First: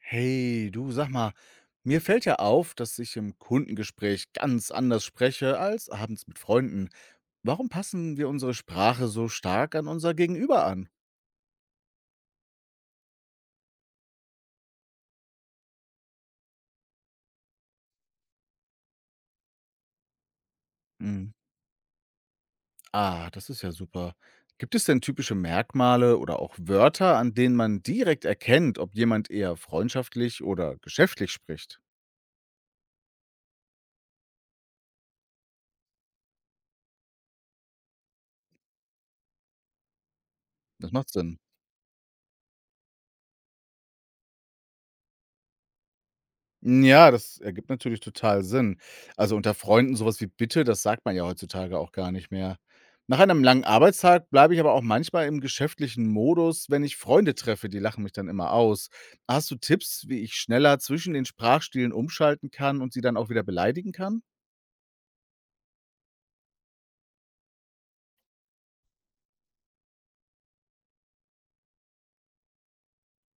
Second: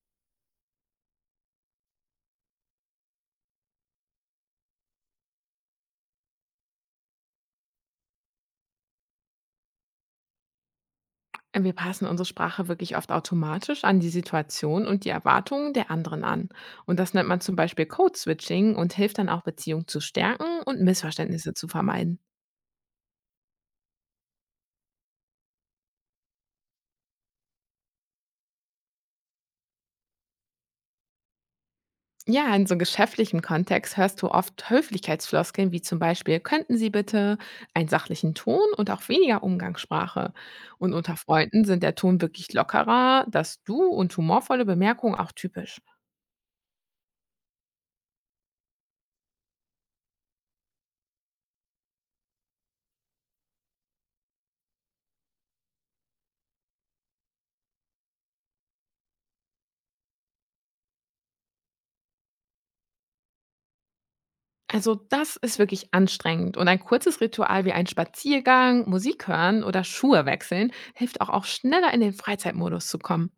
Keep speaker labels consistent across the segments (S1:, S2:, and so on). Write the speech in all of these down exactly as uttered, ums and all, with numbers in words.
S1: Hey, du, sag mal, mir fällt ja auf, dass ich im Kundengespräch ganz anders spreche als abends mit Freunden. Warum passen wir unsere Sprache so stark an unser Gegenüber an?
S2: Äh, Wir passen unsere Sprache wirklich oft automatisch an die Situation und die Erwartungen der anderen an. Und das nennt man zum Beispiel Code-Switching und hilft dann auch, Beziehungen zu stärken und
S1: Hm.
S2: Missverständnisse zu vermeiden.
S1: Ah, das ist ja super. Gibt es denn typische Merkmale oder auch Wörter, an denen man direkt erkennt, ob jemand eher freundschaftlich oder geschäftlich spricht?
S2: Ja, in so geschäftlichem Kontext hörst du oft Höflichkeitsfloskeln wie zum Beispiel könnten Sie bitte einen sachlichen Ton und auch weniger Umgangssprache.
S1: Das
S2: Und
S1: macht
S2: unter
S1: Sinn.
S2: Freunden sind der Ton wirklich lockerer, das Du und humorvolle Bemerkungen auch typisch.
S1: Hm, ja, das ergibt natürlich total Sinn. Also, unter Freunden sowas wie „Bitte“, das sagt man ja heutzutage auch gar nicht mehr. Nach einem langen Arbeitstag bleibe ich aber auch manchmal im geschäftlichen Modus, wenn ich Freunde treffe, die lachen mich dann immer aus. Hast du Tipps, wie ich schneller zwischen den Sprachstilen umschalten kann und sie dann auch wieder beleidigen kann?
S2: Also das ist wirklich anstrengend und ein kurzes Ritual wie ein Spaziergang, Musik hören oder Schuhe wechseln hilft auch, auch schneller in den Freizeitmodus zu kommen.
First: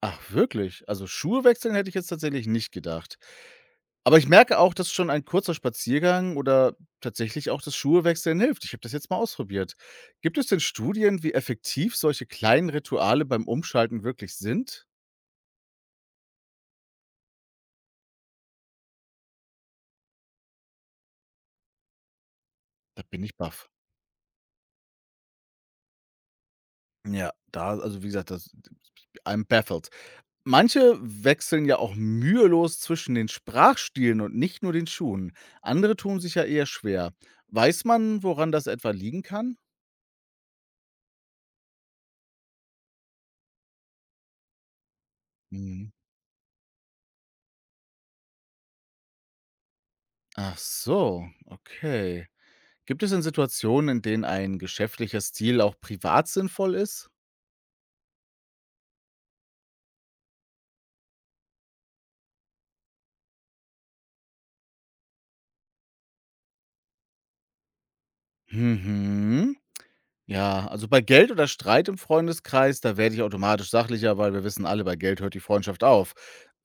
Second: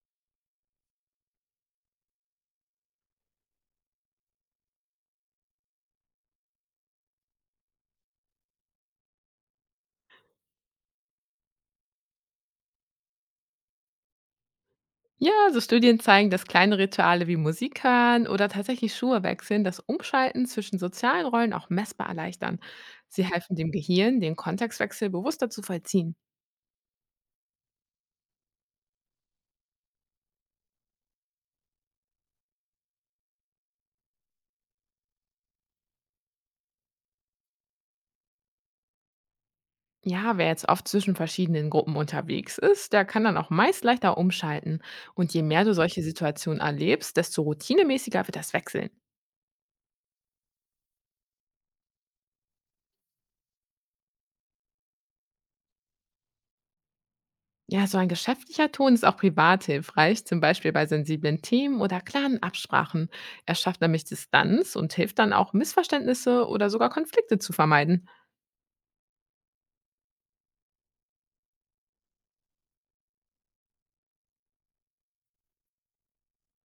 S1: Ach wirklich? Also, Schuhe wechseln hätte ich jetzt tatsächlich nicht gedacht. Aber ich merke auch, dass schon ein kurzer Spaziergang oder tatsächlich auch das Schuhe hilft. Ich habe das jetzt mal ausprobiert. Gibt es denn Studien, wie effektiv solche kleinen Rituale beim Umschalten wirklich sind?
S2: Ja, so Studien zeigen, dass kleine Rituale wie Musik hören oder tatsächlich Schuhe wechseln das Umschalten zwischen sozialen Rollen auch messbar erleichtern.
S1: Da bin
S2: Sie
S1: ich
S2: helfen
S1: baff.
S2: dem Gehirn, den Kontextwechsel bewusster zu vollziehen.
S1: Ja, da also wie gesagt, das I'm baffled. Manche wechseln ja auch mühelos zwischen den Sprachstilen und nicht nur den Schuhen. Andere tun sich ja eher schwer. Weiß man, woran das etwa liegen kann?
S2: Ja, wer jetzt oft zwischen verschiedenen Gruppen unterwegs ist, der kann dann auch meist leichter umschalten. Und je mehr du
S1: Mhm.
S2: solche Situationen erlebst, desto routinemäßiger wird das Wechseln.
S1: Ach so, okay. Gibt es denn Situationen, in denen ein geschäftlicher Stil auch privat sinnvoll ist?
S2: Ja, so ein geschäftlicher Ton ist auch privat hilfreich, zum Beispiel bei sensiblen Themen oder klaren Absprachen. Er schafft nämlich Distanz und hilft dann auch, Missverständnisse oder sogar Konflikte zu vermeiden.
S1: Mhm. Ja, also bei Geld oder Streit im Freundeskreis, da werde ich automatisch sachlicher, weil wir wissen alle, bei Geld hört die Freundschaft auf.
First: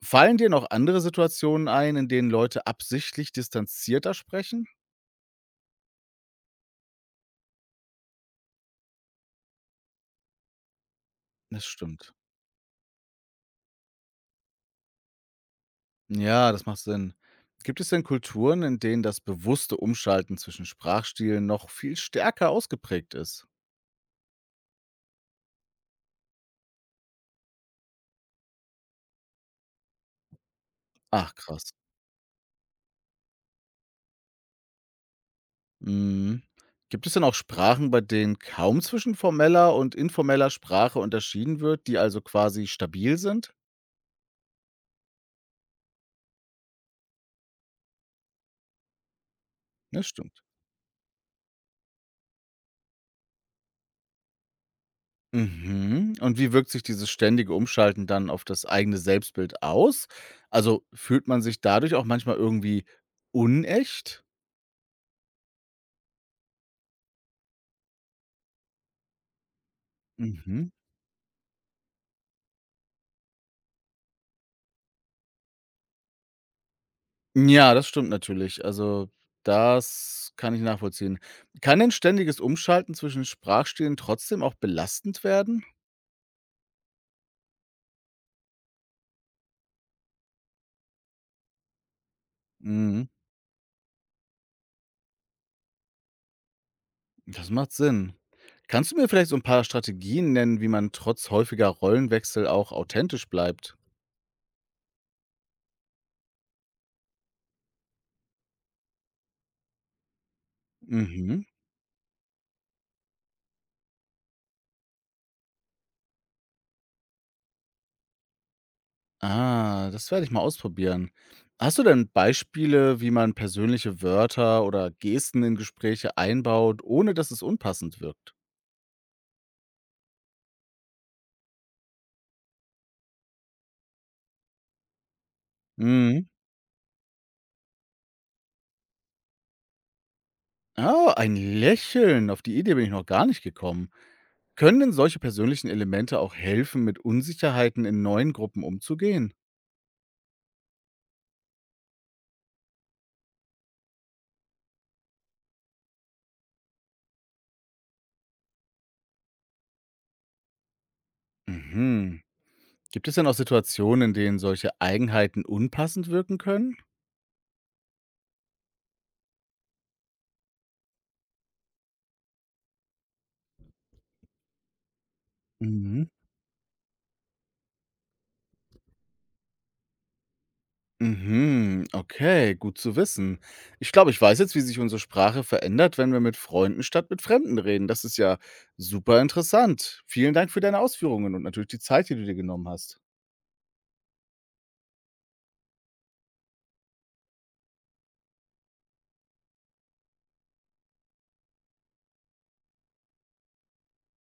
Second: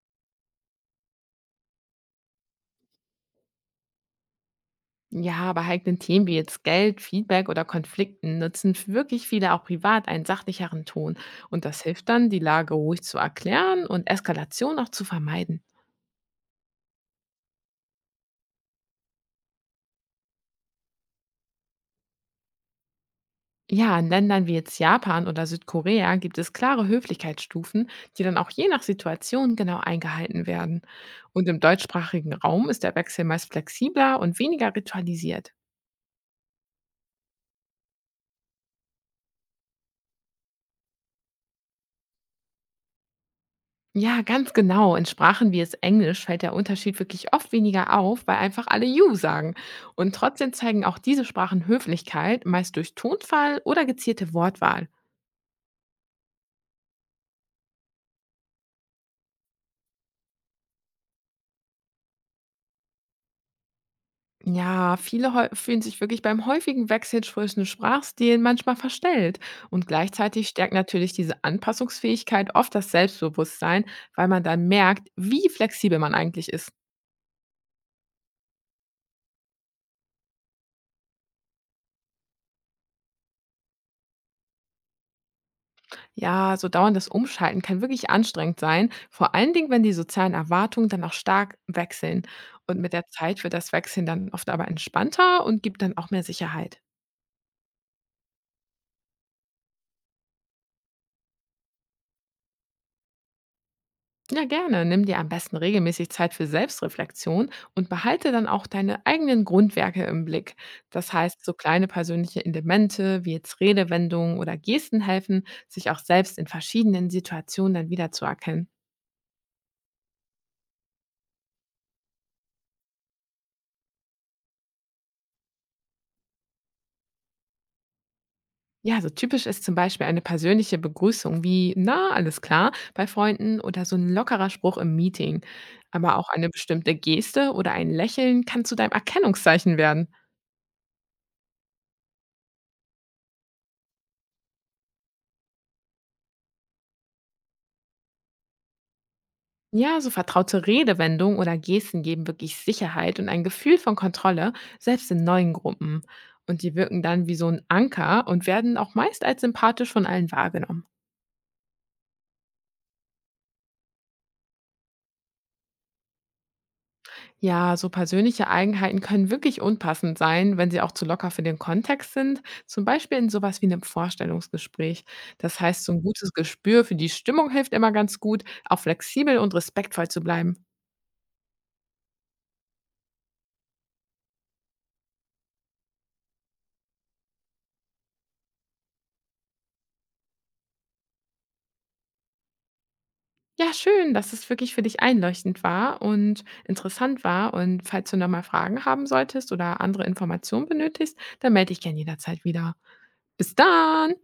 S1: Fallen dir noch andere Situationen ein, in denen Leute absichtlich distanzierter sprechen?
S2: Ja, bei heiklen Themen wie jetzt Geld, Feedback oder Konflikten nutzen wirklich viele auch privat einen sachlicheren Ton. Und
S1: Das
S2: das hilft
S1: stimmt.
S2: dann, die Lage ruhig zu erklären und Eskalation auch zu vermeiden.
S1: Ja, das macht Sinn. Gibt es denn Kulturen, in denen das bewusste Umschalten zwischen Sprachstilen noch viel stärker ausgeprägt ist?
S2: Ja, in Ländern wie jetzt Japan oder Südkorea gibt es klare Höflichkeitsstufen, die dann auch je nach Situation genau eingehalten werden.
S1: Ach,
S2: Und im
S1: krass.
S2: deutschsprachigen Raum ist der Wechsel meist flexibler und weniger ritualisiert.
S1: Mhm. Gibt es denn auch Sprachen, bei denen kaum zwischen formeller und informeller Sprache unterschieden wird, die also quasi stabil sind?
S2: Ja, ganz genau. In Sprachen wie jetzt Englisch fällt der Unterschied wirklich oft weniger auf, weil einfach alle You sagen.
S1: Ja,
S2: Und
S1: stimmt.
S2: trotzdem zeigen auch diese Sprachen Höflichkeit, meist durch Tonfall oder gezielte Wortwahl.
S1: Mhm. Und wie wirkt sich dieses ständige Umschalten dann auf das eigene Selbstbild aus? Also fühlt man sich dadurch auch manchmal irgendwie unecht?
S2: Ja, viele häu- fühlen sich wirklich beim häufigen Wechsel zwischen Sprachstilen manchmal verstellt. Und gleichzeitig
S1: Mhm.
S2: stärkt natürlich diese Anpassungsfähigkeit oft das Selbstbewusstsein, weil man dann merkt, wie flexibel man eigentlich ist.
S1: Ja, das stimmt natürlich. Also das kann ich nachvollziehen. Kann denn ständiges Umschalten zwischen Sprachstilen trotzdem auch belastend werden?
S2: Ja, so dauerndes Umschalten kann wirklich anstrengend sein, vor allen Dingen, wenn die sozialen Erwartungen dann auch stark wechseln. Und mit der
S1: Mhm.
S2: Zeit wird das Wechseln dann oft aber entspannter und gibt dann auch mehr Sicherheit.
S1: Das macht Sinn. Kannst du mir vielleicht so ein paar Strategien nennen, wie man trotz häufiger Rollenwechsel auch authentisch bleibt?
S2: Ja, gerne. Nimm dir am besten regelmäßig Zeit für Selbstreflexion und behalte dann auch deine eigenen Grundwerke im Blick. Das heißt,
S1: Mhm.
S2: so kleine persönliche Elemente wie jetzt Redewendungen oder Gesten helfen, sich auch selbst in verschiedenen Situationen dann wiederzuerkennen.
S1: Ah, das werde ich mal ausprobieren. Hast du denn Beispiele, wie man persönliche Wörter oder Gesten in Gespräche einbaut, ohne dass es unpassend wirkt?
S2: Ja, so typisch ist zum Beispiel eine persönliche Begrüßung wie na, alles klar bei Freunden oder so ein lockerer Spruch im Meeting. Aber
S1: Mhm.
S2: auch eine bestimmte Geste oder ein Lächeln kann zu deinem Erkennungszeichen werden.
S1: Ah, ein Lächeln. Auf die Idee bin ich noch gar nicht gekommen. Können denn solche persönlichen Elemente auch helfen, mit Unsicherheiten in neuen Gruppen umzugehen?
S2: Ja, so vertraute Redewendungen oder Gesten geben wirklich Sicherheit und ein Gefühl von Kontrolle, selbst in neuen Gruppen. Und die wirken dann wie so ein Anker und werden auch meist als sympathisch von allen wahrgenommen.
S1: Mhm. Gibt es denn auch Situationen, in denen solche Eigenheiten unpassend wirken können?
S2: Ja, so persönliche Eigenheiten können wirklich unpassend sein, wenn sie auch zu locker für den Kontext sind, zum Beispiel in sowas wie einem Vorstellungsgespräch. Das heißt, so ein
S1: Mhm.
S2: gutes Gespür für die Stimmung hilft immer ganz gut, auch flexibel und respektvoll zu bleiben.
S1: Mhm, okay, gut zu wissen. Ich glaube, ich weiß jetzt, wie sich unsere Sprache verändert, wenn wir mit Freunden statt mit Fremden reden. Das ist ja super interessant. Vielen Dank für deine Ausführungen und natürlich die Zeit, die du dir genommen hast.
S2: Ja, schön, dass es wirklich für dich einleuchtend war und interessant war. Und falls du noch mal Fragen haben solltest oder andere Informationen benötigst, dann melde dich gerne jederzeit wieder. Bis dann!